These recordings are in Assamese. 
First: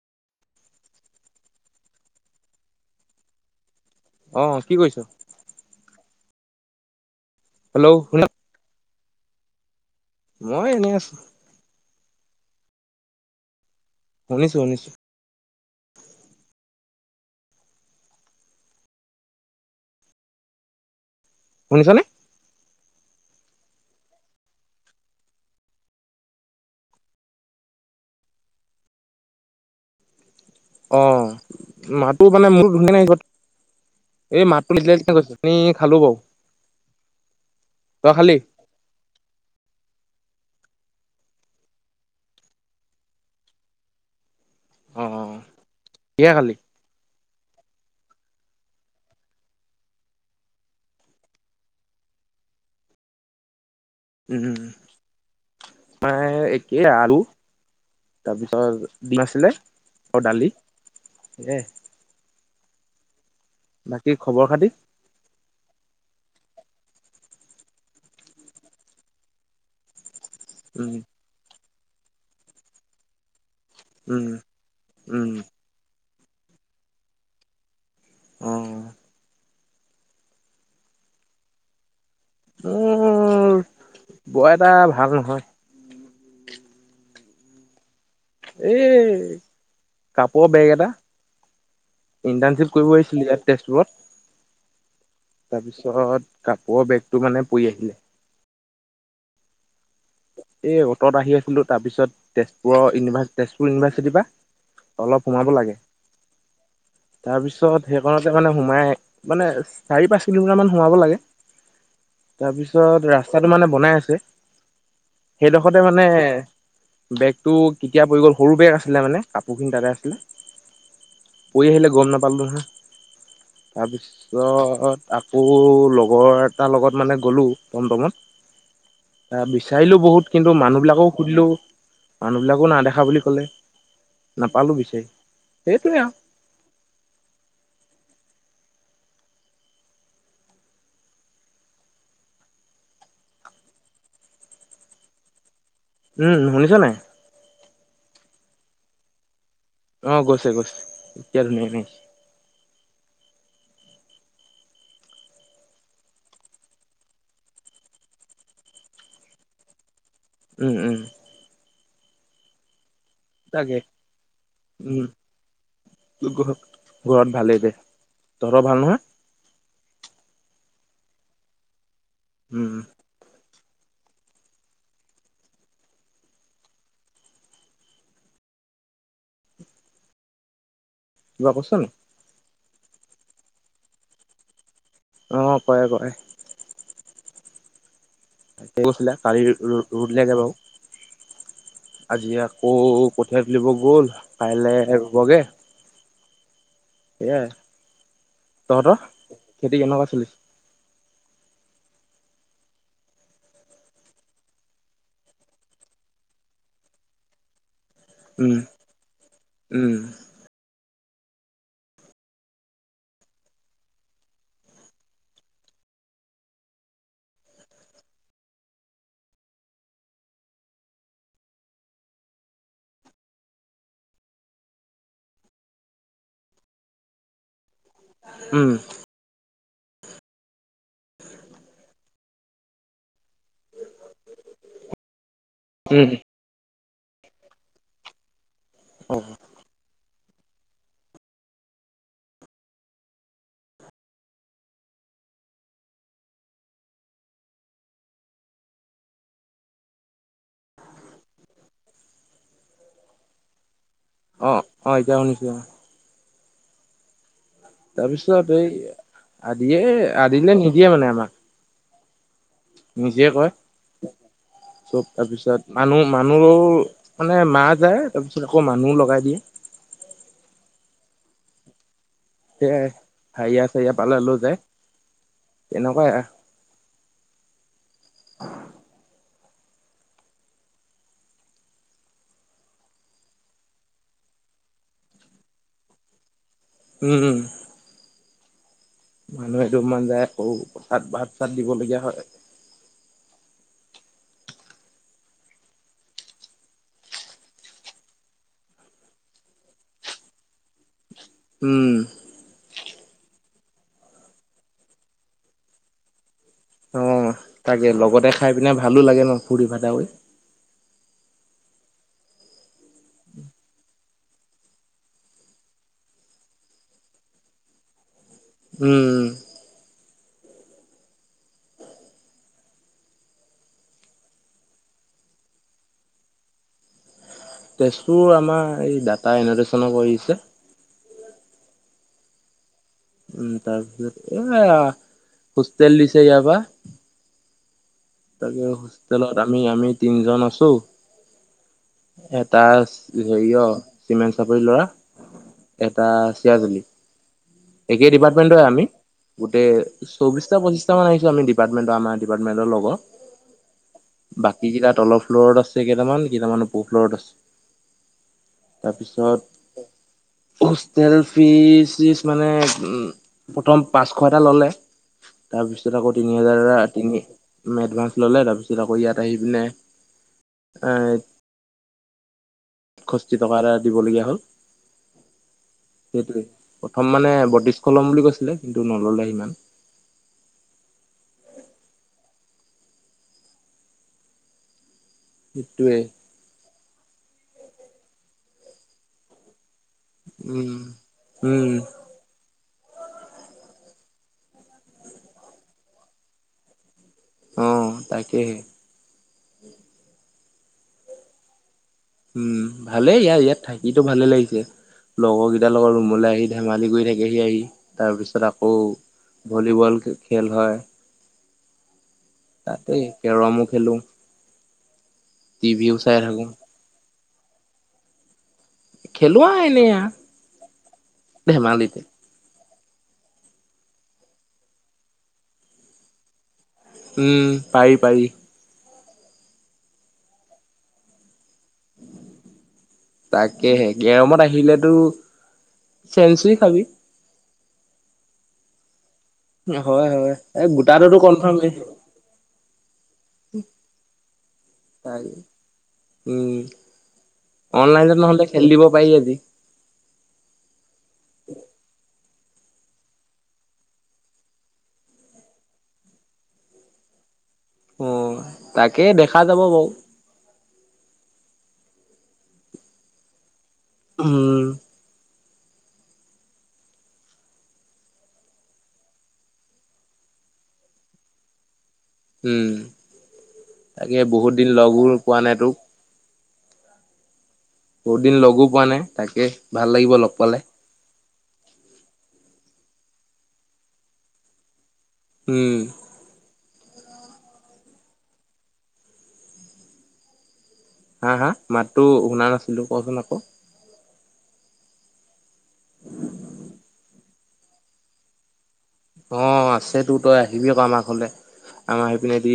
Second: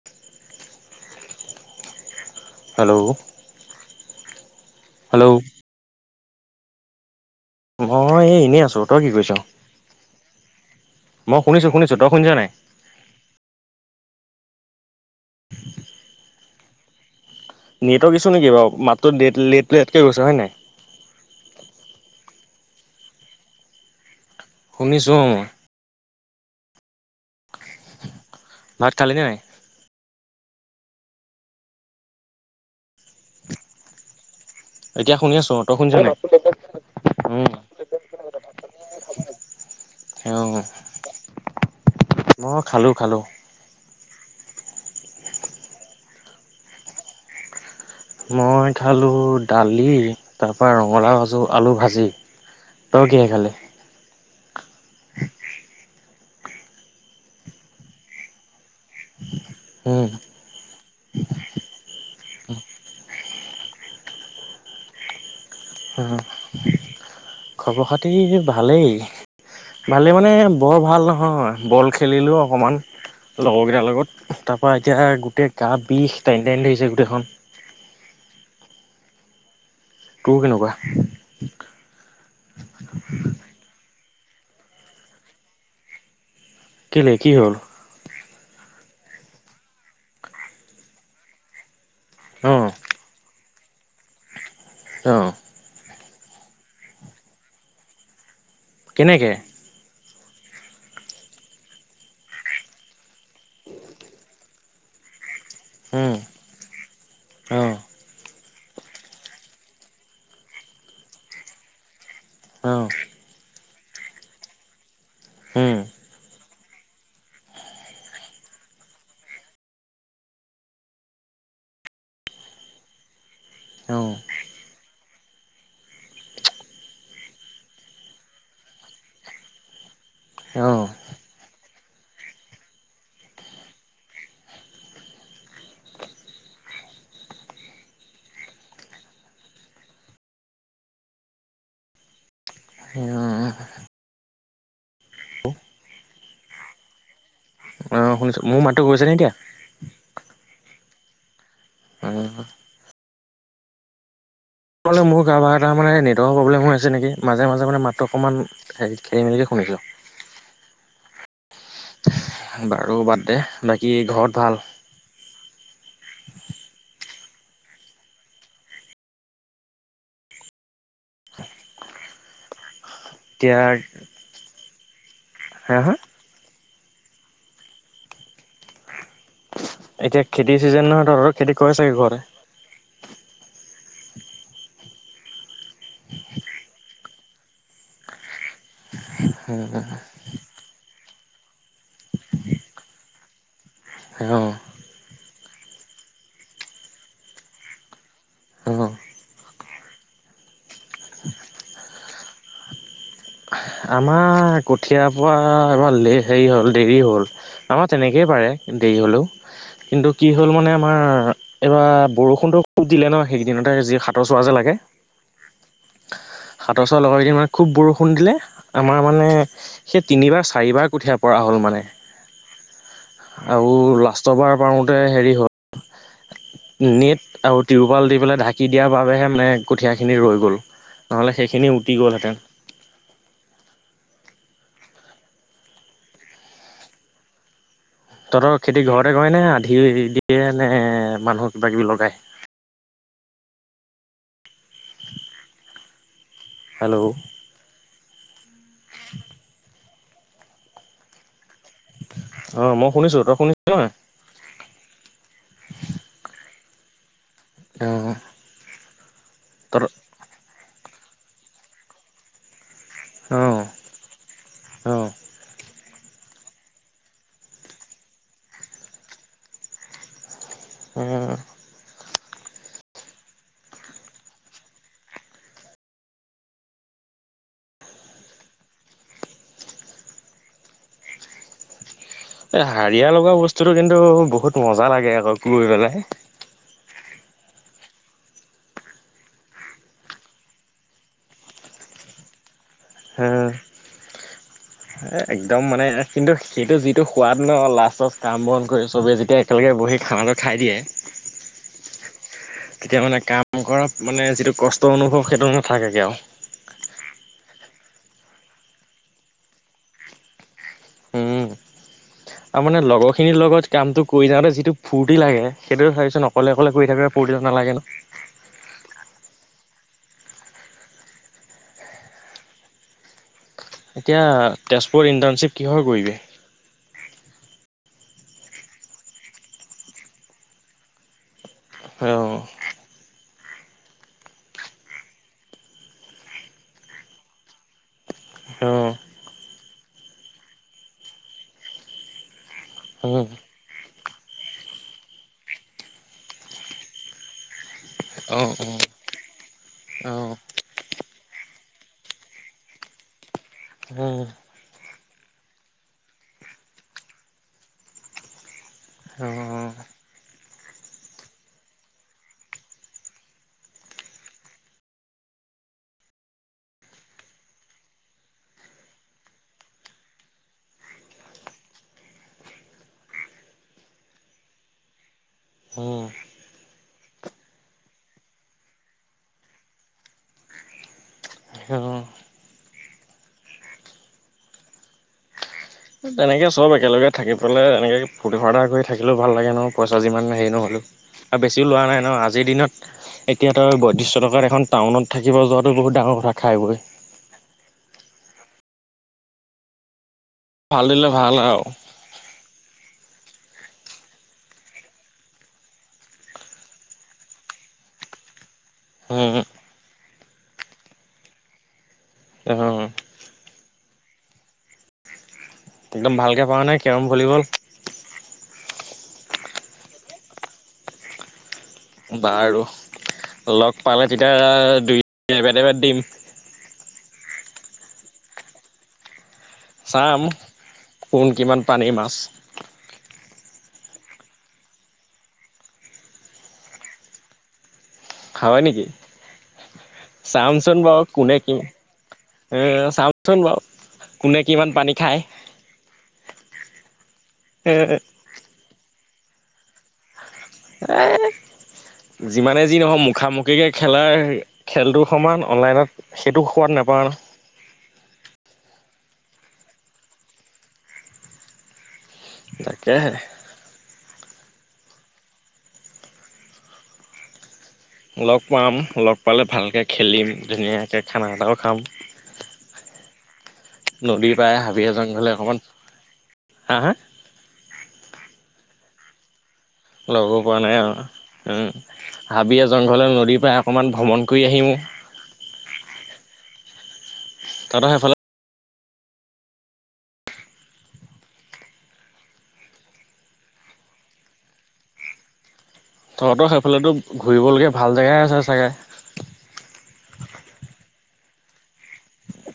[unintelligible] হেল্ল'। অ', কি কৰিছো? হেল্ল'। হেল্ল' মই শুনা এই এনেই আছো। তই কি কৰিছো? মই এনেই আছো। মই শুনিছো শুনিছো তই শুনিছ নাই। শুনিছো শুনিছো। [inaudible] নেটৱৰ্ক ইছু নেকি বাৰু মাতটো ডেট লেট কে গৈছে হয় নাই। শুনিছনে? শুনিছোঁ অ। ভাত খালিনে নাই? অ মাতো মানে মোৰ [unintelligible] এই মাতটো নিদিলে এতিয়া লিডিয়া শুনি গৈছে, আছো আমি তই শুনিছ খালো নাই বাও। তই খালি? অ', মই খালো খালো। অ', কিহে খালি? মই খালোঁ দালি তাৰ পৰা ৰঙালাও ভাজো আলু ভাজি। তই কিহে খালি? উম। আমৰ একেই আৰু তাৰপিছত দিম আছিলে। হম দালি, এ বাকী খবৰ খাতি? উম খবৰ খাতি ভালেই, ভালেই মানে বৰ উম ভাল নহয়, বল খে খেলিলোঁ অকণমান লগৰকেইটাৰ উম লগত, তাৰপৰা এতিয়া উম গোটেই গা বিষ টেনি টানি ধৰিছে গোটেইখন। উম। তোৰ কেনেকুৱা? মোৰ বৰ এটা ভাল নহয়! কেলে, কি হ'ল? এই কাপোৰৰ বেগ এটা, অ ইণ্টাৰ্ণশ্বিপ কৰিব আহিছিল ইয়াত। তেজপুৰত। অ। তাৰপিছত কাপোৱ বেগটো মানে পৰি আহিলে। কেনেকে? এই অটত আহি আছিলো তাৰপিছত তেজপুৰ ইউনিভাচ তেজপুৰ ইউনিভাৰ্চিটি পা। অলপ সোমাব লাগে। উম অ তাৰপিছত সেইকণতে মানে সোমাই মানে চাৰি পাঁচ কিলোমিটাৰ মান সোমাব লাগে। অ তাৰপিছত ৰাস্তাটো মানে বনাই আছে উম সেইডখতে মানে বেগটো কেতিয়া পৰি গ'ল সৰু বেগ আছিলে মানে কাপোৰখিনি তাতে আছিলে। পৰি আহিলে গম নাপালো লহয়, অ তাৰপিছ- ৰত আকৌ লগৰ এটাৰ লগত মানে গ'লো টমটমত। আহ বিচাৰিলো বহুত কিন্তু অ অ মানুহবিলাকো সুধিলো মানুহবিলাকো না দেখা বুলি ক'লে। নাপালো বিচাৰি সেইটোৱে আও। উম। [unintelligible] উম, শুনিছ নাই? অ শুনিছো। মোৰ মাতো গৈছে নে এতিয়া? অ গৈছে গৈছে এতিয়া ধুনীয়া [unintelligible] অ। তোমালোকে মোৰ কাৰোবাৰ এটা মানে নেটৱৰ্কৰ প্ৰব্লেম হৈ আছে নেকি মাজে মাজে মানে মাতটো অকণমান খেলি মেলিকে শুনিছো? উম উম। বাৰু বাদ দে তাকে বাকী ঘৰত ভাল? উম ঘ ঘৰত ভালেই দে। তহঁতৰ ভাল নহয়? [inaudible] উম। এতিয়াৰ হা হা? এতিয়া খেতিৰ ছিজন নহয় তহঁতৰ কিবা খেতি কৈছ কৰে নি চাগে ঘৰতে? অ কয় কয়। গৈছিলে কালি ৰু ৰু ৰুলেগে বাৰু আজি আকৌ কঠিয়া তুলিব গ'ল অ কাইলে ৰুবগে। সেয়াই অ তহঁতৰ খেতি কেনেকুৱা চলিছে। [inaudible] আমাৰ কঠিয়াৰ পৰা এবাৰ লে সেই হ'ল দেৰি হ'ল আমাৰ তেনেকেই পাৰে উম দেৰি হ'লেও উম কিন্তু কি হ'ল মানে আমাৰ এইবাৰ বৰষুণটো খুব দিলে ন, সেইকেইদিনতে যি হাতৰ চোৱা যে লাগে। হাতৰ চৰ লগৰ কেইদিন মানে খুব বৰষ- ষুণ দিলে আমাৰ মানে সেই তিনিবাৰ চাৰিবাৰ কুঠীয়া পৰা হ'ল মানে। আও লাষ্টবাৰ পাৰোতে হেৰি হ'ল নেট আউট তিৰোপাল দি পেলাই ঢাকি উম দিয়াৰ বাবেহে মানে কঠীয়াখিনি ৰৈ গ'ল, নহ'লে সেইখিনি উটি গ'লহেঁতেন। উমহু। তহঁতৰ খেতি ঘৰতে অ কৰেনে আধি দিয়ে নে মানুহ কিবাকিবি লগায়? হেল্ল'। অ মই শুনিছো তই শুনিছ নহয় অ অ এতিয়া শুনিছো অ তাৰ অঁ পিছত এই আদিয়ে তহঁতৰ আদিলে নিদিয়ে মানে আমাক নিজে কয় অঁ চব তাৰপিছত মানুহ মানুহো মানে মাহ যায় তাৰপিছত আকৌ মানুহ লগাই দিয়ে উম কে হাৰিয়া চাৰিয়া পালে লৈ যায় তেনেকুৱাই এই হাৰিয়া লগোৱা বস্তুটো কিন্তু বহুত মজা লাগে আকৌ গৈ পেলাই উম উম মানুহ এদোমমান যায় আৰু পথাত ভাত চাত দিবলগীয়া হয় হ এ একদম মানে কিন্তু সেইটো যিটো সোৱাদ ন লাষ্টত কাম বন কৰি চবে যেতিয়া তেওঁলোকে বহি খানাটো খাই দিয়ে উম তেতিয়া মানে কাম কৰা মানে যিটো কষ্ট অনুভৱ সেইটো নাথাকেগে আৰু। অ তাকে লগতে খাই পিনে ভালো লাগে ন ফুুৰ্তি ফৰ্টা কৰি। তাৰ মানে লগৰ খিনিৰ লগত কামটো কৰি যাওঁতে যিটো ফুৰ্তি লাগে সেইটো চাবিচোন অকলে অকলে কৰি থাকে বঢ়িয়া নালাগে ন উম উম এতিয়া তেজপুৰত ইন্টাৰ্ণশ্বিপ কিহৰ কৰিবি? তেজপুৰ আমাৰ এই ডাটা এনেডেচনৰ কৰি আছে হয় অ উম তাৰপিছত এয়া হোষ্টেল দিছে ইয়াৰ পৰা তাকে অ অ অ হোষ্টেলত আমি আমি তিনজন আছো। এতা আছে হেৰি অ চিমেণ্ট চাপৰি ল'ৰা এটা চিয়াজুলি একেই অ ডিপাৰ্টমেণ্টৱে আমি গোটেই অ চৌবিশটা, পচিছটা মান আহিছো আমি ডিপাৰ্টমেণ্টৰ আমাৰ ডিপাৰ্টমেণ্টৰ লগৰ বাকী কেইটাত তলৰ ফ্ল'ৰত আছে কেইটামান ওপৰ ফ্ল'ৰত আছে। তাৰপিছত হোষ্টেল ফিজ চিছ মানে উম প্ৰথম পাঁচশ এটা ল'লে তাৰপিছত আকৌ তিনি হাজাৰ এটা তিনি এডভান্স ললে তাৰ পিছত আকৌ ইয়াত আহি পিনে এ খষ্ঠি টকা এটা দিবলগীয়া হ'ল। অ সেইটোৱে প্ৰথম মানে বটিছশলম বুলি কৈছিলে কিন্তু নললে সিমান। অ অ সেইটোৱে তেনেকে চব একেলগে থাকি পেলাই এনেকে ফূৰ্তি ফাৰ্ত কৰি থাকিলেও ভাল লাগে ন পইচা যিমান হেৰি নহ'লো আৰু উম। বেছিও লোৱা নাই উম ন আজিৰ দিনত এতিয়া তই বটিছশ টকাত এখন টাউনত থাকিব যোৱাটো বহুত ডাঙৰ কথা খাই বৈ অ তাকেহে ভাল দিলে ভাল আৰু। উম ভালে ইয়াৰ ইয়াত থাকিতো ভালে লাগিছে। লগৰ কেইটাৰ লগৰ ৰুমলে আহি ধেমালি কৰি থাকেহি আহি তাৰ পিছত আকৌ উম ভলীবল খেল হয়। উম তাতেই কেৰমো খেলো। টিভিও একদম চাই থাকো। ভালকে কৰা নাই কেৰম ভলীবল খেলো আও এনে আ ধেমালিত বাৰু লগ পালে তেতিয়া দুই এবেত এবেত দিম উম পাৰি পাৰি চাম কোন কিমান পানীৰ মাছ তাকেহে কেৰমত আহিলেতো চেনচুৰি খাবি হয় নেকি হয় হয় এই চামচোন বাৰু গোটাতটো কোনে কি কনফাৰ্ম এ চাওচোন বাৰু কোনে কিমান পানী খায় উম এ অনলাইনত নহলে খেলি দিব পাৰি আজি এহ যিমানে যি নহওক মুখামুখিকে খেলাৰ খেলটোৰ সমান অনলাইনত সেইটো সোৱাদ নাপাও ন অ তাকে দেখা যাব বাও তাকেহে উম লগ পাম লগ পালে ভালকে খেলিম ধুনীয়াকৈ খানা এটাও খাম উম। তাকে নদীৰ বহুত পাৰে দিন হাবিয়ে লগো জংঘলে পোৱা নাই অকমান তোক হা হা বহুত দিন লগো পোৱা নাই তাকে ভাল লাগিব লগ পালে [unintelligible] উম হাবিয়ে জংঘলে নদী পায়ে অকণমান ভ্ৰমণ কৰি আহিম ওম উম তহতৰ হে ফালে হা হা মাততো শুনা নাছিলো কচোন আকৌ তহঁতৰ সেইফালেতো ঘূৰিবলগীয়া ভাল জেগাই আছে চাগে অ আছেতো তই আহিবি ক আমাৰ ঘৰলে আমাৰ এইপিনেদি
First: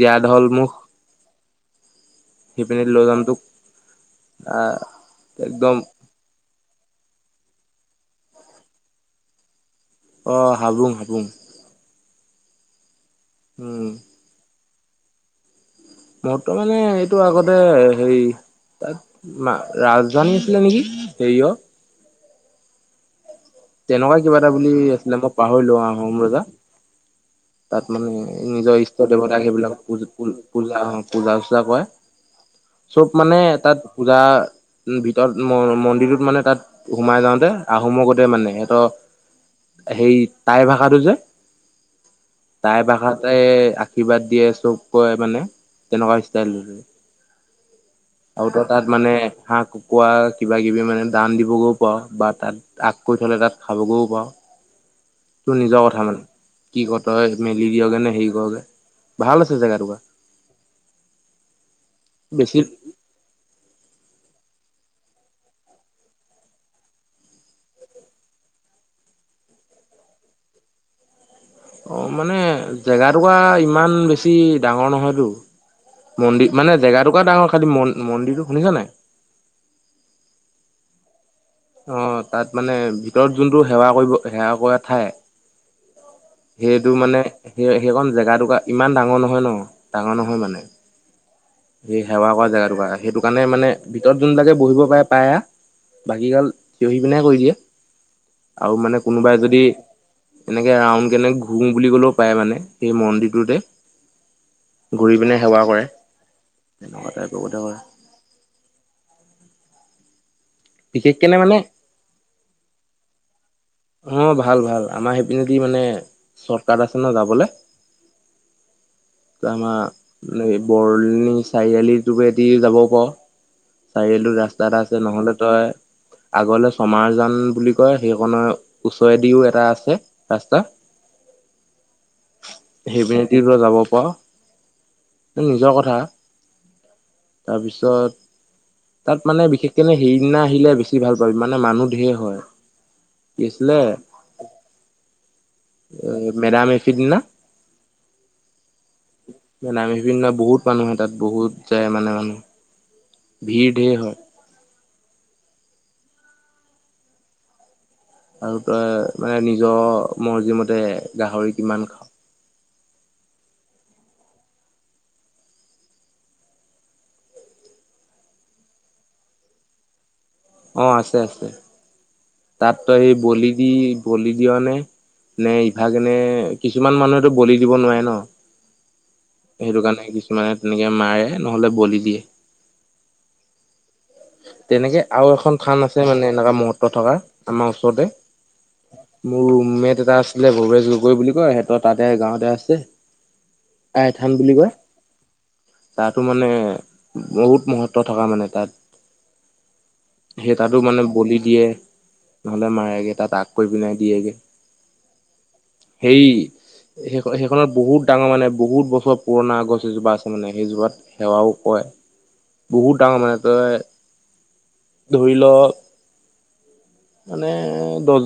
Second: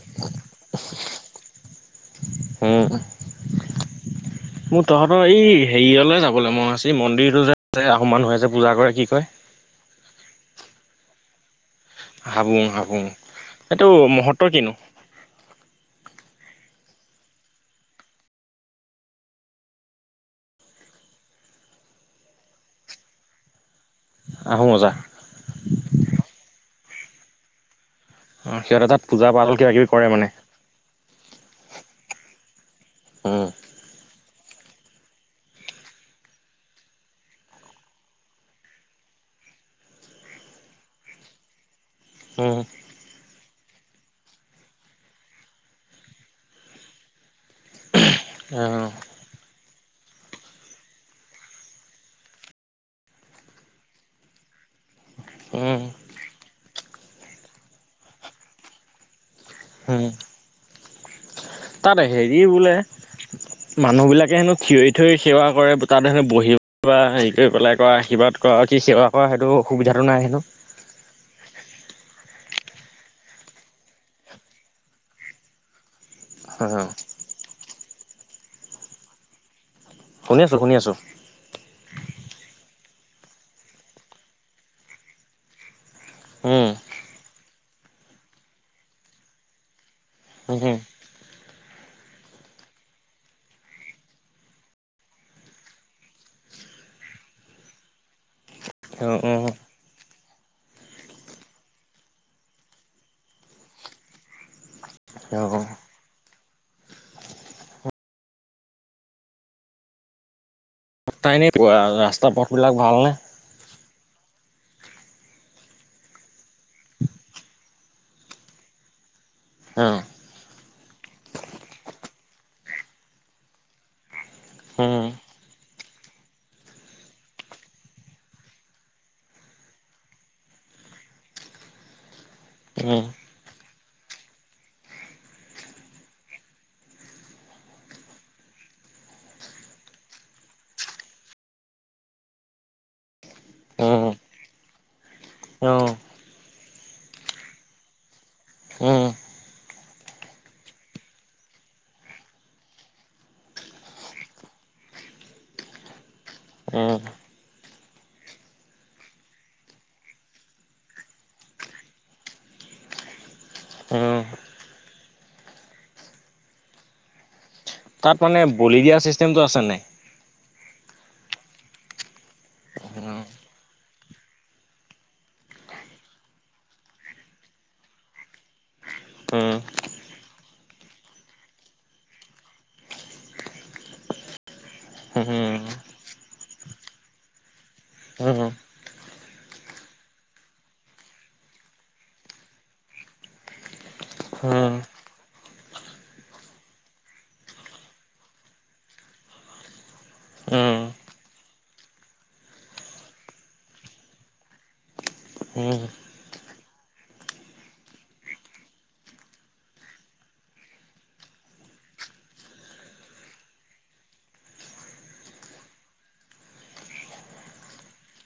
জীয়া ঢল মুখ [unintelligible] সিপিনে উম লৈ যাম তোক আহ মোৰ তহঁতৰ এই একদম হেৰিয়লে যাবলে মন আছে মন্দিৰটো যে আহোম মানুহে যে পূজা কৰে কি কয় অ হাবোং হাবোং হাবোং হাবোং এইটো উম মহত্ত কি নো মহত্ত মানে এইটো আগতে হেৰি তাত মা ৰাজধানী আছিলে নেকি হেৰিয় তেনেকুৱা কিবা এটা আহোম বুলি ৰজা আছিলে মই পাহৰিলো আহোম ৰজা তাত মানে অ নিজৰ সিহঁতে তাত ইষ্ট পূজা দেৱতাক পাতল কিবা সেইবিলাক কিবি পজ কৰে মানে। পজ পূজা হয় পূজা চজা কৰে চব মানে উম। তাত পূজা উম ভিতৰত ম মন্দিৰটোত মানে তাত সোমাই যাওঁতে আহোমক কতে মানে সেত সেই তাই ভাষাটো যে উম টাই ভাষাতে আৰ্শীবাদ দিয়ে চব কৰে মানে তেনেকুৱা ষ্টাইল আৰু তো অ তাত মানে হাঁহ কু কুৱা কিবা কিবি মানে দান দিবগৈও পাৱ বা তাত আগ কৰি থলে তাত খাবগৈও পাৱ [unintelligible] তোৰ নিজৰ উম কথা মানে কি কৰ তই? মেলি দিয়গে নে হেৰি কৰগে? ভাল আছে জেগাটুকুৰা। উম তাত হেৰি বেছি বোলে। মানুহবিলাকে হেনো থিয়ৰি থিয়ৰি সেৱা কৰে, তাত হেনো বহি [unintelligible] পেলাই কৰা আৰ্শীবাদ কৰা কি সেৱা কৰা সেইটো অসুবিধাটো নাই হেনো? অ' মানে জেগাটুকুৰা ইমান বেছি ডাঙৰ নহয়তো। মন্দিৰ অ মানে জেগাটুকুৰা ডাঙৰ, খালী ম মন্দিৰটো। শুনিছা নাই? শুনি আছোঁ, শুনি আছোঁ। অ', তাত মানে ভিতৰত যোনটো সেৱা কৰিব, সেৱা কৰা ঠাই উম সেইটো মানে সেই-সেইকণ জেগাটুকুৰা ইমান ডাঙৰ নহয় ন, ডাঙৰ নহয় মানে। উম সেই সেৱা কৰা জেগাটুকুৰা সেইটো কাৰণে মানে ভিতৰত যোনবিলাকে বহিব পাই, পায় আ। বাকীগাল থিয় হৈ কেনে কৰি দিয়ে। আৰু মানে অ কোনোবাই যদি অ এনেকে ৰাউণ্ড কেনে ঘুমি বুলি ক'লেও পায় মানে সেই মন্দিৰটোতে। ঘূৰিপিনে সেৱা অ কৰে, তেনেকুৱা টাইপৰগতে কৰে। তাৰ বিশেষকেনে এনে মানে ৰাস্তা-পথবিলাক ভালনে? অ', ভাল ভাল, আমাৰ সেইপিনেদি মানে চৰ্তকাত আছে ন যাবলে। [inaudible] অ। [unintelligible] বৰণি চাৰিআলি [unintelligible] যাব পাৰা। চাৰিআলিটো ৰা তাত আছে উম নহলে তই আগলে ছমাৰজান বুলি কয় সেইকনৰ ওচৰেদিও এটা আছে ৰাস্তা। উম সেই যাব পাৰ তোৰ নিজৰ কথা। তাৰপিছত? তাত মানে বিশেষকে হেৰিদিনা আহিলে বেছি ভাল পাবি মানে মানুহ ধেৰ হয়। কি আছিলে? অঁ। মেডাম-মেফি দিনা। উম। মেডাম-মেফি দিনা বহুত মানুহ হয়, তাত বহুত যায় মানে মানুহ। ভিৰ ধেৰ হয়। অঁ। আৰু তই মানে নিজৰ মৰ্জিমতে গাহৰি কিমান খাৱ। অঁ। তাত মানে বলি দিয়া চিষ্টেমটো আছেনে নাই? অ' আছে, আছে। তাত তই সেই উম বলি দি, বলি দিয় নে? নে ইভাগলে, কিছুমান মানুহেতো বলি দিব নোৱাৰে ন? উম সেইটো কাৰণে কিছুমানে তেনেকে মাৰে, নহ'লে বলি দিয়ে। তেনেকে উম আৰু এখন থান আছে মানে, এনেকুৱা মহত্ত থকা, আমাৰ ওচৰতে। উম মোৰ ৰুমমেট এটা আছিলে, ভৱেশ গগৈ বুলি কয়। সিহঁতৰ তাতে গাঁৱতে আছে। আই থান বুলি কয়। উম তাতো মানে বহুত মহত্ব থকা, মানে তাত। সেই তাতো উম, মানে বলি দিয়ে, নহলে মাৰেগে। তাত আগ কৰি পিনে দিয়েগে। উম। সেই সেই-সেইখনত বহুত ডাঙৰ মানে বহুত বছৰ পুৰণা গছ এজোপা আছে। মানে সেইজোপাত সেৱাও কয় বহুত ডাঙৰ মানে তই ধৰি লওক মানে দহজন